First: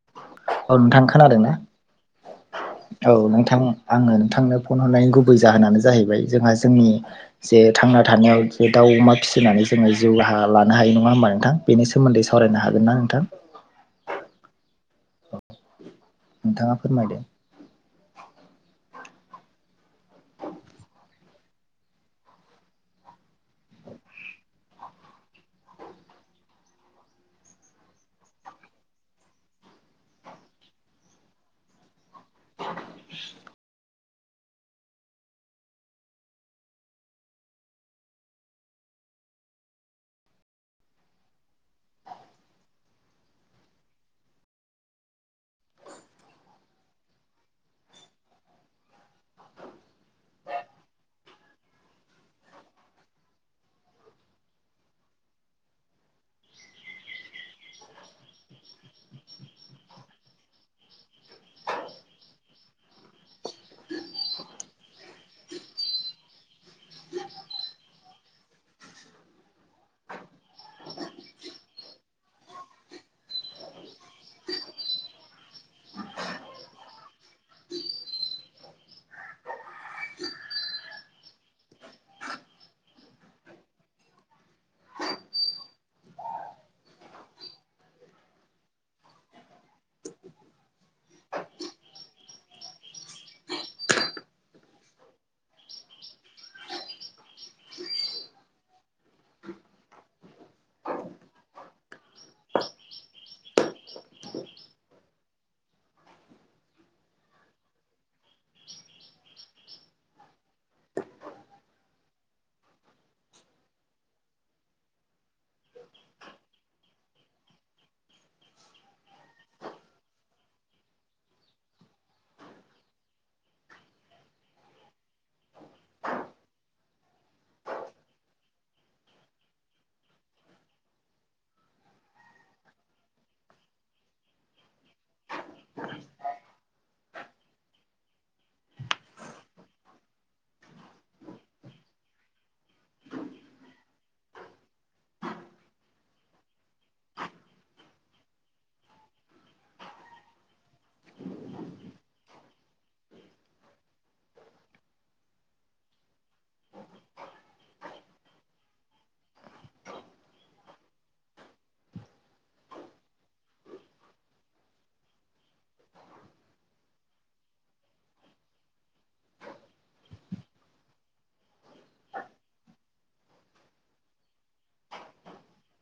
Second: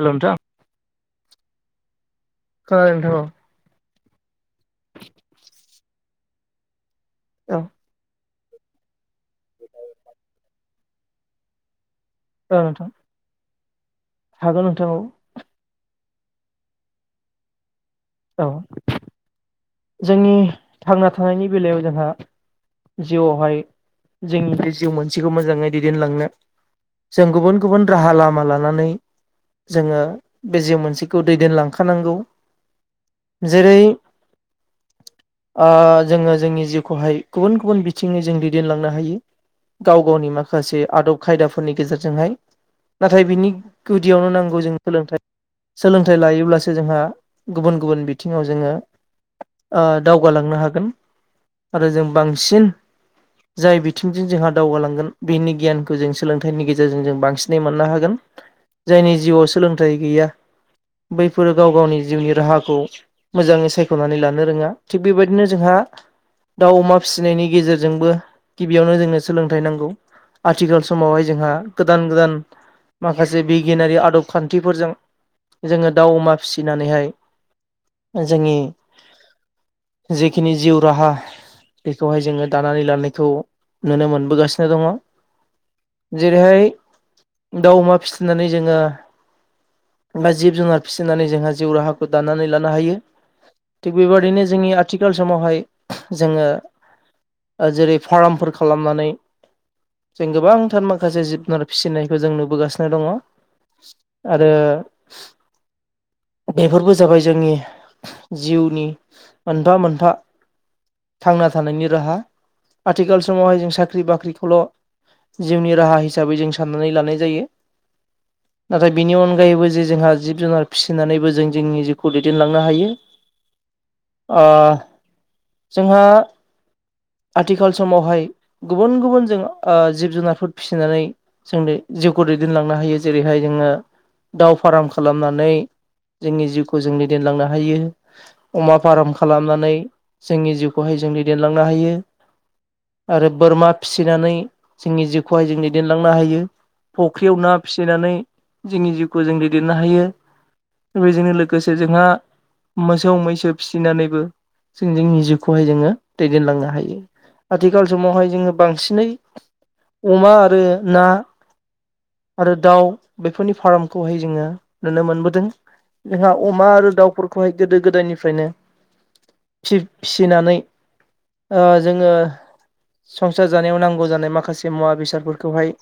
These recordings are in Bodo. हेलौ नोंथां औ नोंथां खोनादोंना औ नोंथां आंङो नोंथांनो फन हरनायनि गुबै जाहोनानो जाहैबाय जोंहा जोंनि औ जे थांना थानायाव बे दाउ अमा फिसिनानै जोंङो जिउ लानो हायो नंङा होमबा नोंथां बेनि सोमोन्दै सावरायनो हागोन ना नोंथां हागोन नोंथां औ नोंथांङा फोरमायदो औ जोंनि थांना थानायनि बेलायाव जोंहा जिउ बेहाय जोंनि बे जिउ मोनसेखौ मोजांङै दैदेनलांनो जों गुबुन गुबुन राहा लामा लानानै जोंङो बे जिउ मोनसेखौ दैदेनलांखानांगौ जेरै जोंङो जोंनि जिउखौहाय गुबुन गुबुन बिथिंङै जों दैदेनलांनो हायो। गाव गावनि माखासे आदब खायदाफोरनि गेजेरजोंहाय नाथाय बिनि गुदियावनो नांगौ जों सोलोंथाइ सोलोंथाइ लायोब्लासो जोंहा गुबुन गुबुन बिथिंङाव जोंङो दावगालांनो हागोन आरो जों बांसिन जाय बिथिंजों जोंहा दावगालांगोन बेनि गियानखौ जों सोलोंथाइनि गेजेरजों जों बांसिनै मोननो हागोन। जायनि जिउआव सोलोंथाइ गैया बैफोरो गाव गावनि जिउनि राहाखौ मोजांङै साय नानै लानो रोङा थिग बेबायदिनो जोंहा दाउ अमा फिसिनायनि गेजेरजोंबो गिबियावनो जोंनो सोलोंथाइ नांगौ आथिखाल समावहाय जोंहा गोदान गोदान माखासे बिगियानारि आदब खान्थिफोरजों जोङो दाउ अमा फिसिनानैहाय जोंनि जिखिनि जिउ राहा बेखौहाय जोङो दानानै लानायखौ नुनो मोनबोगासिनो दङ जेरैहाय दाउ अमा फिसिनानै जोङो बा जिब जुनार फिसिनानै जोंहा जिउ राहाखौ दानानै लानो हायो थिग बेबायदिनो जोंनि आथिखाल समावहाय जोङो जेरै फार्मफोर खालामनानै जों गोबांथार माखासे जिबु जुनार फिसिनायखौ जों नुबोगासिनो दङ आरो बेफोरबो जाबाय जोंनि जिउनि मोनफा मोनफा थांना थानायनि राहा आथिखाल समावहाय जों साख्रि बाख्रिखौल' जिउनि राहा हिसाबै जों साननानै लानाय जायो नाथाय बिनि अनगायैबो जे जोंहा जिब जुनार फिसिनानैबो जों जोंनि जिउखौ दैदेनलांनो हायो जोंहा आथिखाल समावहाय गुबुन गुबुन जों जिब जुनारफोर फिसिनानै जोंनि जिउखौ दैदेनलांनो हायो जेरैहाय जोङो दाउ फार्म खालामनानै जोंनि जिउखौ जोंनो देनलांनो हायो अमा फार्म खालामनानै जोंनि जिउखौहाय जों दैदेनलांनो हायो आरो बोरमा फिसिनानै जोंनि जिउखौहाय जों दैदेनलांनो हायो फुख्रियाव ना फिसिनानै जोंनि जिउखौ जों दैदेननो हायो बेफोरबायदिनो लोगोसे जोंहा मोसौ मैसो फिसिनानैबो जों जोंनि जिउखौहाय जोङो दैदेनलांनो हायो आथिखाल समावहाय जोङो बांसिनै अमा आरो ना आरो दाउ बेफोरनि फार्मखौहाय जोङो नुनो मोनबोदों जोंहा अमा आरो दाउफोरखौहाय गोदो गोदायनिफ्रायनो फिसिनानै जोङो संसार जानायाव नांगौ जानाय माखासे मुवा बेसादफोरखौहाय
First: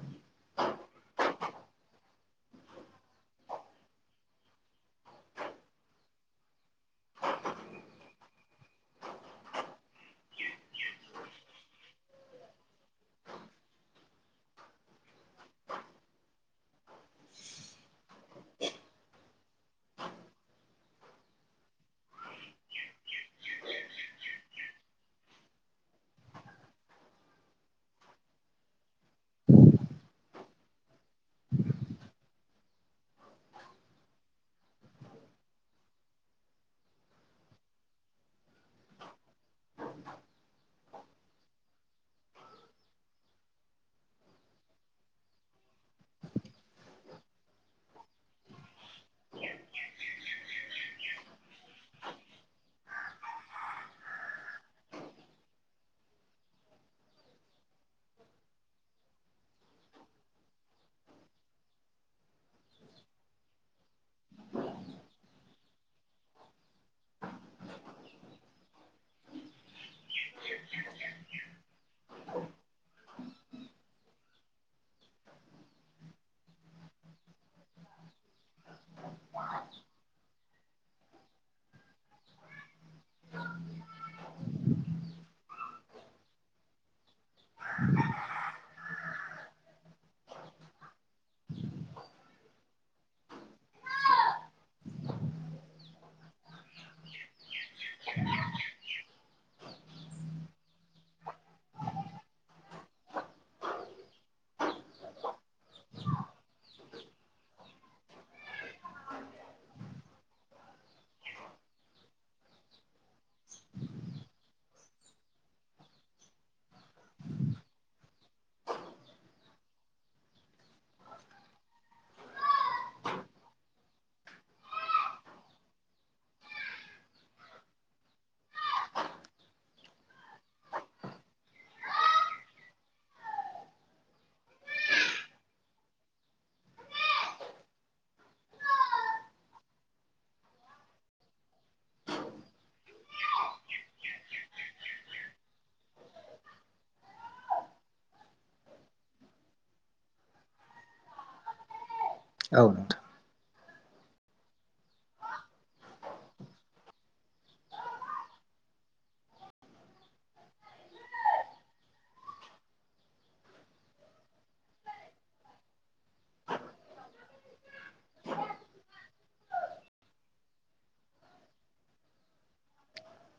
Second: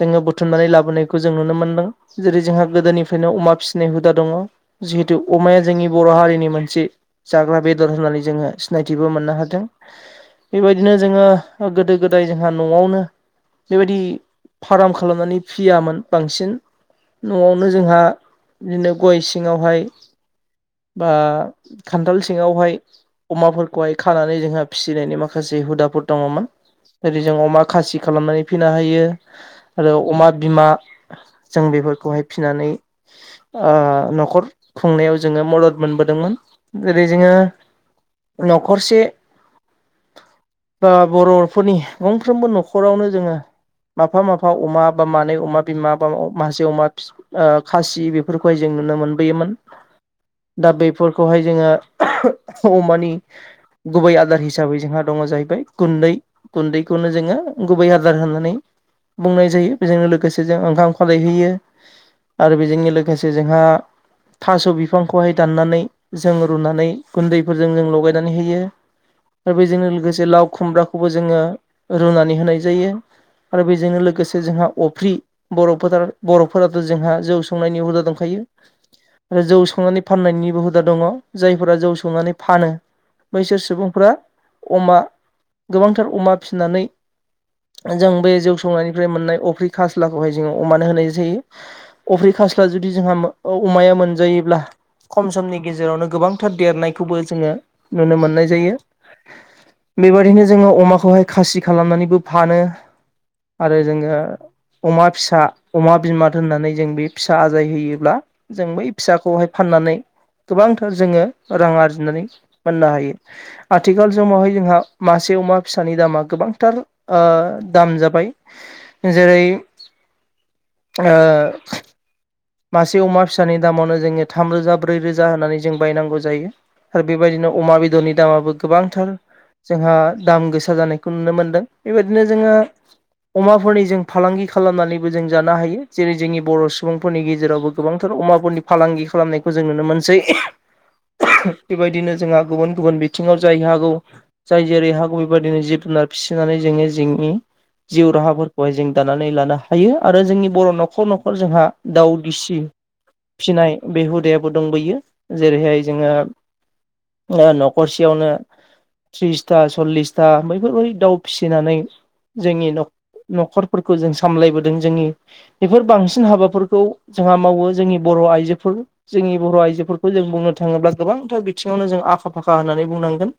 जोङो बुथुमनानै लाबोनायखौ जों नुनो मोनदों जेरै जोंहा गोदोनिफ्रायनो अमा फिसिनाय हुदा दङ अमाया जोंनि बर' हारिनि मोनसे जाग्रा बेदर होननानै जोङो सिनायथिबो मोननो हादों बेबायदिनो जोङो गोदो गोदाय जोंहा न'आवनो बेबायदि फार्म खालामनानै फिसियामोन बांसिन न'आवनो जोंहा बिदिनो गय सिङावहाय बा खान्थाल सिङावहाय अमाफोरखौहाय खानानै जोंहा फिसिनायनि माखासे हुदाफोर दङमोन ओरै जों अमा खासि खालामनानै फिनो हायो आरो अमा बिमा जों बेफोरखौहाय फिसिनानै न'खर खुंनायाव जोङो मदद मोनबोदोंमोन जेरै जोङो न'खरसे [inaudible] बा बर'फोरनि गंफ्रोमबो न'खरावनो जोङो माफा माफा अमा बा मानै अमा बिमा बा मासे अमा खासि बेफोरखौहाय जों नुनो मोनबोयोमोन दा बेफोरखौहाय जोङो अमानि गुबै आदार हिसाबै जोंहा दङ जाहैबाय गुन्दै गुन्दैखौनो जोङो गुबै आदार होनानै बुंनाय जायो बेजोंनो लोगोसे जों ओंखाम खालायहैयो आरो बेजोंनो लोगोसे जोंहा थास' बिफांखौहाय दाननानै जों रुनानै गुन्दैफोरजों जों लगायनानै होयो आरो बेजों लोगोसे लाव खुमब्राखौबो जोङो रुनानै होनाय जायो आरो बेजोंनो लोगोसे जोंहा अफ्रि बर'फोरा बर'फोराथ' जोंहा जौ संनायनि हुदा दंखायो आरो जौ संनानै फाननायनिबो हुदा दङ जायफोरा जौ संनानै फानो बैसोर सुबुंफ अमा गोबांथार अमा फिसिनानै जों बे जौ संनायनिफ्राय मोननाय अफ्रि खास्लाखौहाय जोङो अमानो होनाय जायो अफ्रि खास्ला जुदि जोंहा अमाया मोन जायोब्ला खम समनि गेजेरावनो गोबांथार देरनायखौबो जोङो नुनो मोननाय जायो बेबायदिनो जोङो अमाखौहाय खासि खालामनानैबो फानो आरो जोङो अमा फिसा अमा बिमा दोननानै जों बे फिसा आजाय होयोब्ला जों बै फिसाखौहाय फाननानै गोबांथार जोङो रां आरजिनानै मोननो हायो आथिखाल समावहाय जोंहा मासे अमा फिसानि दामा गोबांथार दाम जाबाय जेरै मासे अमा फिसानि दामावनो जोङो थामरोजा ब्रै रोजा होननानै जों बायनांगौ जायो आरो बेबायदिनो अमा बेदरनि दामाबो गोबांथार जोंहा दाम गोसा जानायखौ नुनो मोनदों बेबायदिनो जोङो अमाफोरनि जों फालांगि खालामनानैबो जों जानो हायो जेरै जोंनि बर' सुबुं फोरनि गेजेरावबो गोबांथार अमाफोरनि फालांगि खालामनायखौ जों नुनो मोनसै बेबायदिनो जोंहा गुबुन गुबुन बिथिङाव जाय हागौ जाय जेरै हागौ बेबायदिनो जिब जुनार फिसिनानै जोंनिया जोंनि जिउ राहाफोरखौहाय जों दानानै लानो हायो आरो जोंनि बर' न'खर न'खर जोंहा दाउ दिसि औ नोंथां फिनाय बे हुदायाबो दंबोयो जेरैहाय जोङो न'खरसेयावनो थ्रिसथा सल्लिसथा बैफोरबायदि दाउ फिसिनानै जोंनि न'खरफोरखौ जों सामलायबोदों जोंनि बेफोर बांसिन हाबाफोर खौ जोंहा मावो जोंनि बर' आइजोफोर जोंनि बर' आइजोफोरखौ जों बुंनो थाङोब्ला गोबांथार बिथिङावनो जों आखा फाखा होननानै बुंनांगोन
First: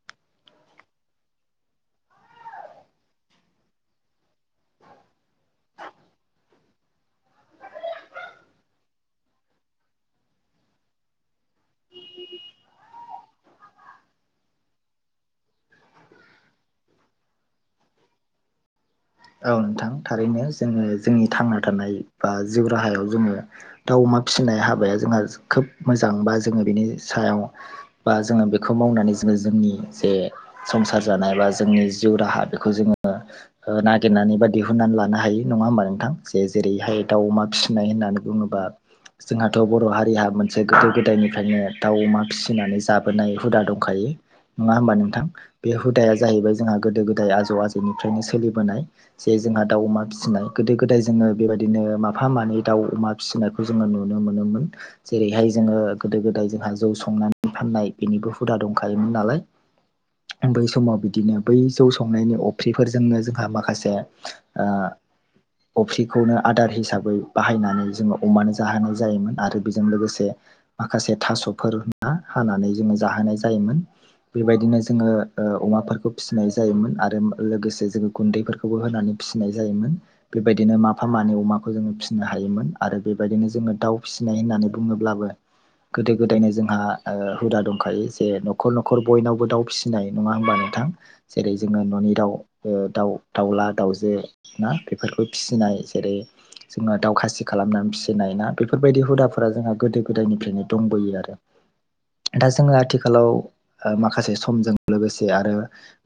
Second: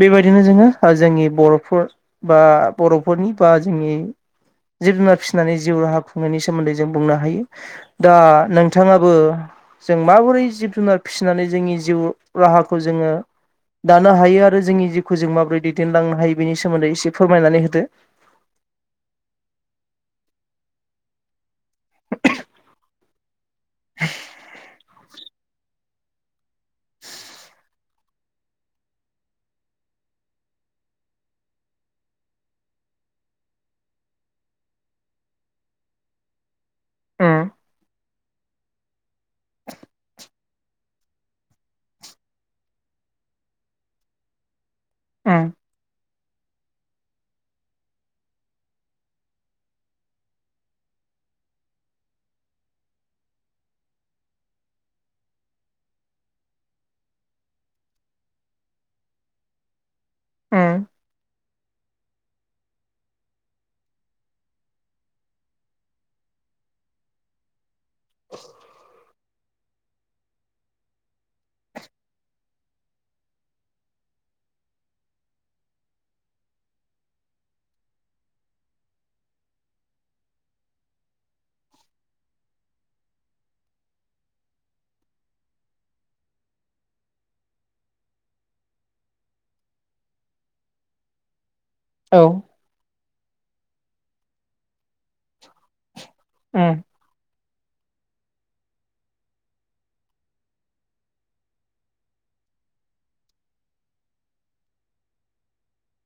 बेबायदिनो जोङो जोंनि बर'फोर बा बर'फोरनि बा जोंनि जिब जुनार फिसिनानै जिउ राहा खुंनायनि सोमोन्दै जों बुंनो हायो दा नोंथाङाबो जों माबोरै जिब जुनार फिसिनानै जोंनि जिउ राहाखौ जोङो दानो हायो आरो जोंनि जिउखौ जों माबोरै दैदेनलांनो हायो बेनि सोमोन्दै एसे फोरमायनानै होदो औ नोंथां थारैनो जोङो जोंनि थांना थानाय बा जिउ राहायाव जोङो दाउ अमा फिसिनाय हाबाया जोंहा खोब मोजां बा जोङो बिनि सायाव बा जोङो बेखौ मावनानै जोङो जोंनि जे संसार जानाय बा जोंनि जिउ राहा बेखौ जोङो ना गिरनानै बा दिहुननानै लानो हायो नङा होमबा नोंथां जे जेरैहाय दाउ अमा उम फिसिनाय होननानै बुङोबा जोंहाथ' बर' हारिहा मोनसे गोदो गोदायनिफ्रायनो दाउ अमा फिसिनानै जाबोनाय हुदा दंखायो नङा होमबा नोंथां उम बे हुदाया जाहैबाय जोंहा गोदो गोदाय आजौ आजौनिफ्रायनो सोलिबोनाय जे जोंहा दाउ अमा फिसिनाय गोदो गोदाय जोङो बेबायदिनो माफा मानै दाउ अमा फिसिनायखौ जोङो नुनो मोनोमोन जेरैहाय जोङो गोदो गोदाय जोंहा जौ संनानै फाननाय बेनिबो हुदा दंखायोमोन नालाय बै उम समाव बिदिनो बै जौ संनायनि अफ्रिफोरजोंनो जोंहा माखासे अफ्रिखौनो आदार हिसाबै बाहायनानै जोङो अमानो जाहोनाय जायोमोन आरो बेजों लोगोसे बे माखासे थास'फोर हानानै जोङो जाहोनाय जायोमोन। बीबायदिनो जोङो ओ अमाफोरखो फिसिनाय जायोमोन आरो लोगोसे जोङो गुन्दैफोर खौबो होनानै फिसिनाय जायोमोन। बेबायदिनो माफा मानै अमाखौ जोङो फिसिनो हायोमोन। आरो बेबायदिनो जोङो दाउ फिसिनाय होननानै बुङोब्लाबो गोदो गोदायनो जोंहा ओ हुदा दंखायो जे न'खर न'खर बयनावबो दाउ फिसि सिनाय नङा होमबा नोंथां जेरै जोङो न'नि औ दाउ ओ दाउ दाउला दाउजो ना बेफोरखौ फिसिनाय। जेरै उम। ओ दावखासि खालामनानै फिसिनाय ना बेफोरबायदि हुदाफोरा जोंहा गोदो गोदायनिफ्रायनो दंबोयो आरो। दा जोङो आथिखालाव ओ माखासे समजों लोगोसे आरो।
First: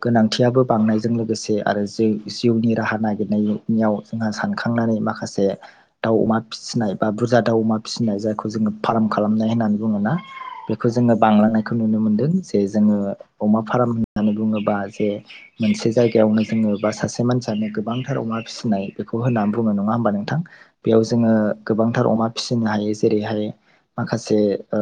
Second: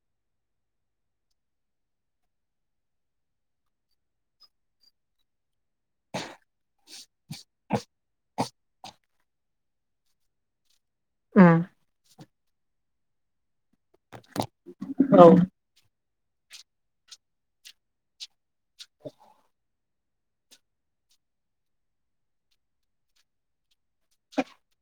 गोनांथियाबो बांनायजों लोगोसे आरो जे जिउनि राहा नागिरनाययाव जोंहा सानखांनानै माखासे। दाउ अमा फिसिनाय बा बुरजा दाउ अमा फिसिनाय जायखौ जोङो फार्म खालामनाय होननानै बुङोना? बे बेखौ जोङो उम बांलांनायखौ नुनो मोनदों जे जोङो अमा फार्म होननानै बुङोबा जे औ मोनसे जायगायावनो जोङो बा सासे मानसियानो गोबांथार अमा फिसिनाय बेखौ होननानै बुंङो नङा होमबा नोंथां। बेयाव जोङो गोबांथार अमा फिसिनो हायो। जेरैहाय माखासे ओ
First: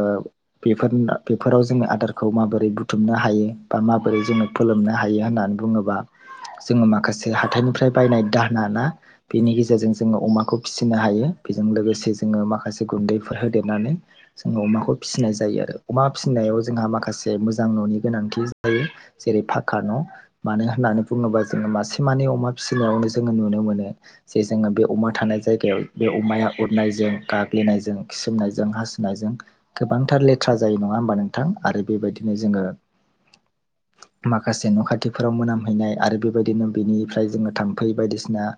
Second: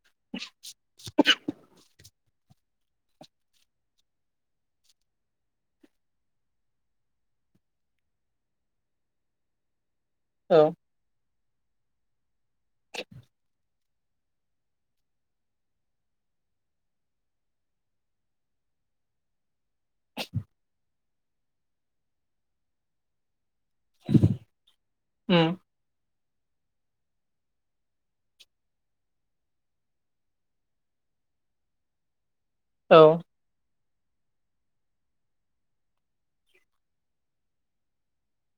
बेफोर बेफोराव जोङो आदारखौ माबोरै बुथ बुथुमनो हायो बा माबोरै जोङो फोलोमनो हायो होननानै बुङोबा, जोङो माखासे जोंङो हाथाइनिफ्राय बायनाय दाहोना ना बेनि गेजेरजों जोङो अमाखौ औ फिसिनो हा हायो बेजों लोगोसे जोङो माखासे गुन्दैफोर होदेरनानै जोङो अमाखौ फिसिनाय जायो आरो अमा फिसिनायाव जोंहा माखासे मोजां न'नि गोनांथि जायो। जेरै फाका न' मानो होननानै बुङोबा जोङो मासे माने अमा फिसिनायावनो जोङो नुनो मोनो जे जोङो बे अमा थानाय उम जायगायाव बे अमाया उरनायजों गाग्लिनायजों खिसोमनायजों हासुनायजों गोबांथार लेथ्रा जायो नङा होमबा नोंथां आरो बेबायदिनो जोङो औ। माखासे न' खाथिफोराव मोनामहैनाय आरो बेबायदिनो। बिनिफ्राय जोङो थाम्फै बायदिसिना।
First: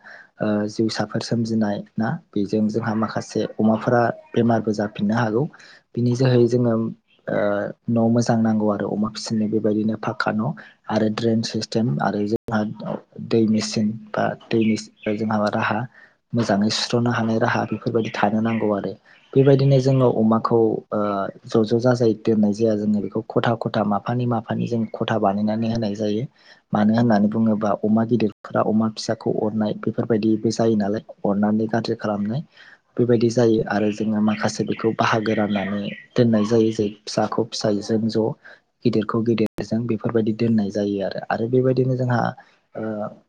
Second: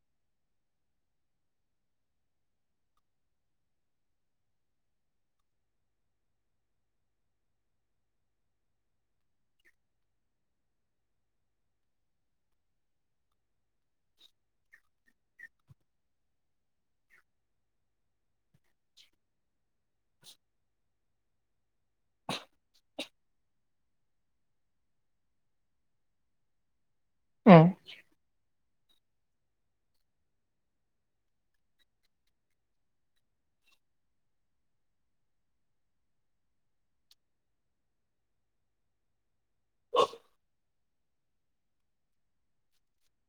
ओ जिउसाफोर सोमजिनाय ना बेजों जोंहा माखासे अमाफोरा बेमारबो जाफिननो हागौ। बिनि जोहै जोङो ओ न' मोजां नांगौ आरो अमा फिसिनाय बेबायदिनो फाखा न'। आरो ड्रेन सिस्टेम आरो जोंहा दै मेचिन बा दैनि जोंहा मा राहा? मोजाङै सुस्र'नो हानाय राहा बेफोरबायदि थानो नांगौ आरो। बेबायदिनो जोंङो अमाखौ ओ ज' ज' जाजाय दोननाय जाया जोंङो बेखौ। खथा खथा माफानि माफानि जों खथा बानायनानै होनाय जायो। मानो होननानै उम बुंङोब्ला, अमा गिदिरफोरा अमा फिसाखौ अरनाय बेफोरबायदिबो जायो नालाय अरनानै [unintelligible] खालामनाय। बेबायदि जायो आरो जोंङो माखासे बेखौ बाहागो राननानै दोननाय जायो। जे फिसाखौ फिसायजों ज'। गिदिरखौ गिदिरजों बेफोरबायदि दोननाय जायो आरो। आरो बेबायदिनो जोंहा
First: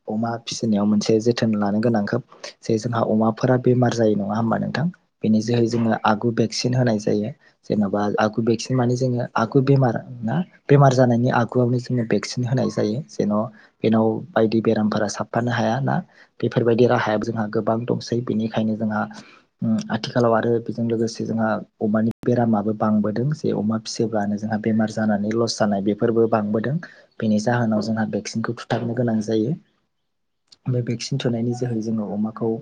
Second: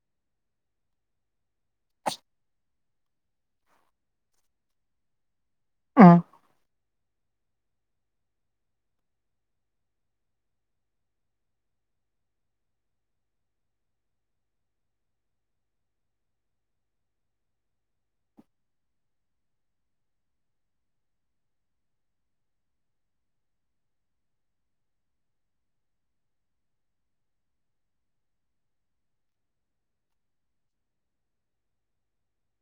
ओ अमा फिसिनायाव मोनसे जोथोन लानो गोनां खोब जे जोंहा अमाफोरा बेमार जायो। नंङा होमबा नोंथां? बेनि जोहै जोंङो उम आगु बेक्सिन होनाय जायो। जेन'बा आगु बेक्सिन माने जोंङो आगु बेमार ना बेमार जानायनि आगुआवनो जोंङो बेक्सिन होनाय जायो। जेन' बेेनाव बायदि बेरामफोरा साबफानो हाया ना बेफोरबायदि राहायाबो जोंहा गोबां दंसै। बेनिखायनो जोंहा आथिखालाव आरो बेजों लोगोसे जोंहा अमानि बेरामाबो बांबोदों। जे अमा फिसियोब्लानो जोंहा बेमार जानानै लस जानाय बेफोरबो बांबोदों। बेनि जाहोनाव जोंहा भेक्सिनखौ थुथारनो गोनां जायो। बे भेक्सिन थुनायनि जोहै जोंङो अमाखौ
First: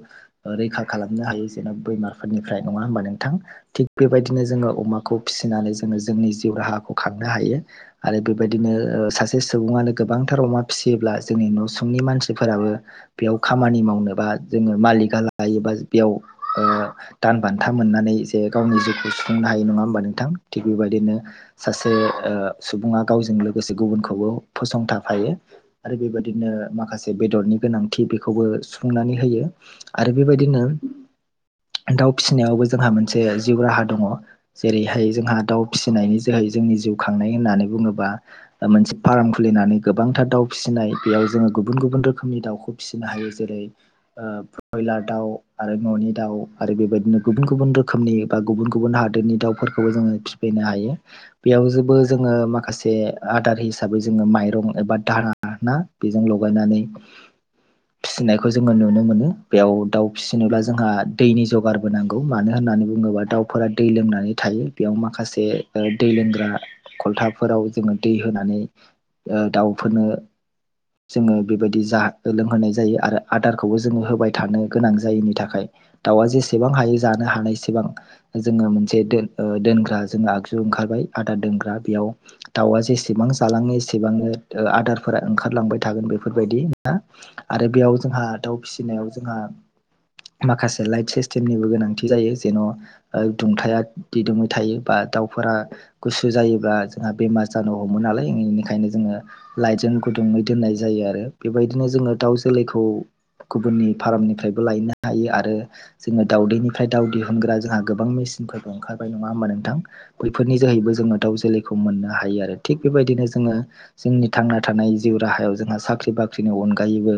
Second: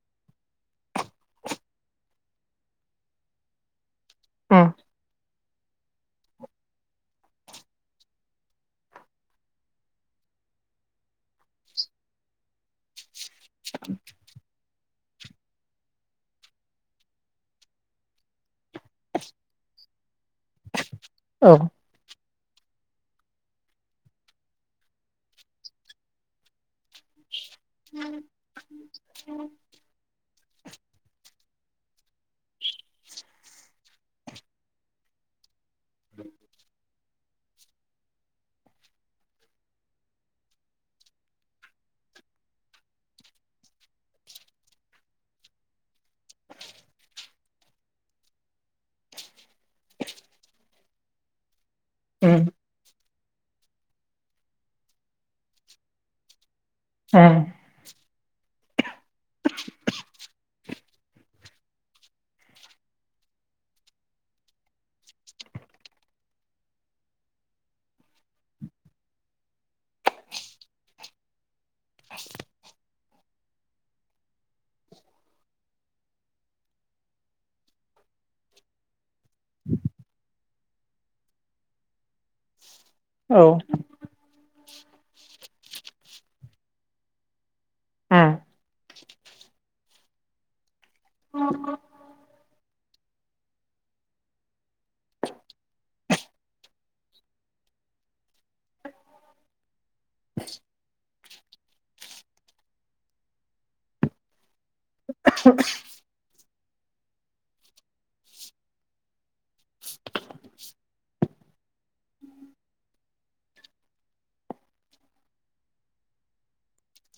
ओ रैखा खालामनो हायो जेनबा बेमारफोरनिफ्राय नङा हबा नोंथां थिग बेबायदि दिनो उम जोंङो अमाखौ फिसिनानै जोङो जोंनि जिउ राहाखौ खांनो हायो। आरो बेबायदिनो ओ सासे सुबुंङानो गोबांथार अमा फिसियोब्ला जोंनि न'सुंनि मानसिफोराबो बेयाव खामानि मावनोबा जोंङो मालिकआ लायोबा बेयाव ओ दान बान्था मोननानै जे गावनि जिउखौ सुफुंनो हायो नंङा होमबा नोंथां थिग बेबायदिनो औ सासे ओ सुबुङा गावजों लोगोसे गुबुनखौबो फसंथाफायो। आरो बेबायदिनो माखासे बेदरनि गोनांथि बेखौबो सुफुंनानै होयो। आरो बेबायदिनो दाउ फिसिनायावबो जोंहा मोनसे जिउ राहा दङ'। जेरैहाय जोंहा दाउ फिसिनायनि जोहै जोंनि जिउ खांनाय होननानै बुंङोब्ला ओ मोनसे फार्म खुलिनानै गोबांथार दाउ फिसिनाय बेयाव जोंङो गुबुन गुबुन रोखोमनि दाउखौ फिसिनो हायो जेरै ओ ब्रयलार दाउ आरो न'नि दाउ आरो बेबायदिनो गुबुन गुबुन रोखोमनि बा गुबुन गुबुन हादोरनि दाउ फोरखौबो जोंङो फिफैनो हायो। बेयाव जोबो जोंङो उम माखासे आदार हिसाबै जोंङो माइरं एबा दाहना ना बेजों लगायनानै उम फिसिनायखौ जोंङो नुनो मोनो बेयाव दाउ फिसिनोब्ला जोंहा दैनि जगारबोनांगौ मानो होननानै बुंङोब्ला दाउ फोर दै लोंनानै थायो बेयाव माखासे ओ दै लोंग्रा खलथाफोराव जोंङो दै होनै ओ दाउफोरनो जोंङो बेबायदि जाहो लोंहोनाय जायो आरो आदारखौबो जोंङो होबाय थानो गोनां जायनि थाखाय दाउआ जेसेबां हायो जानो हानायसेबां जोंङो मोनसे दो ओ दोनग्रा जोंङो आगजु ओंखारबाय आदार दोनग्रा बेयाव दावआ जेसे बेसेबां औ जालांङो इसेबांनो ओ आदार फोरा ओंखारलांबाय थागोन बेफोरबायदि आरो बेयाव जोंहा उम दाउ फिसिनायाव जोंहा माखासे लाइट सिस्टेमनिबो गोनांथि जायो जेन' ओ दुंथाया दिदैदोमै थायो बा दाउफोरा गुसु जायोब्ला जोंहा बेमार जानो हमो नालाय बेनिखायनो जोंङो लाइट जों गुदुंङै दोननाय जायो आरो बेबायदिनो जोंङो दाउ जोलैखौ गुबुननि फार्मनिफ्रायबो लायनो हायो आरो जोंङो दावदैनिफ्राय दाव दिहुनग्रा जोंहा गोबां मेसिनफोर ओंखारबाय नङा होमबा नोंथां। बैफोरनि जोहैबो जोंङो दाउ जोलैखौ मोननो हायो आरो थिग बेबायदिनो जोंङो जोंनि थांना थानाय जिउ राहायाव जोंहा साख्रि-बाख्रिनि अनगायैबो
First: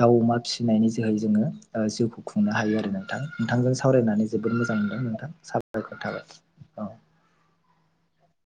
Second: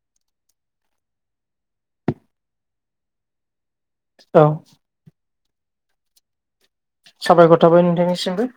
दाउ अमा फिसिनायनि जोहै जोङो ओ जिउखौ खुंनो हायो आरो नों नोंथां नोंथांजों सावरायनानै औ जोबोद मोजां मोनदों नोंथां साबायखर थाबाय औ साबायखर थाबाय नोंथांनिसिमबो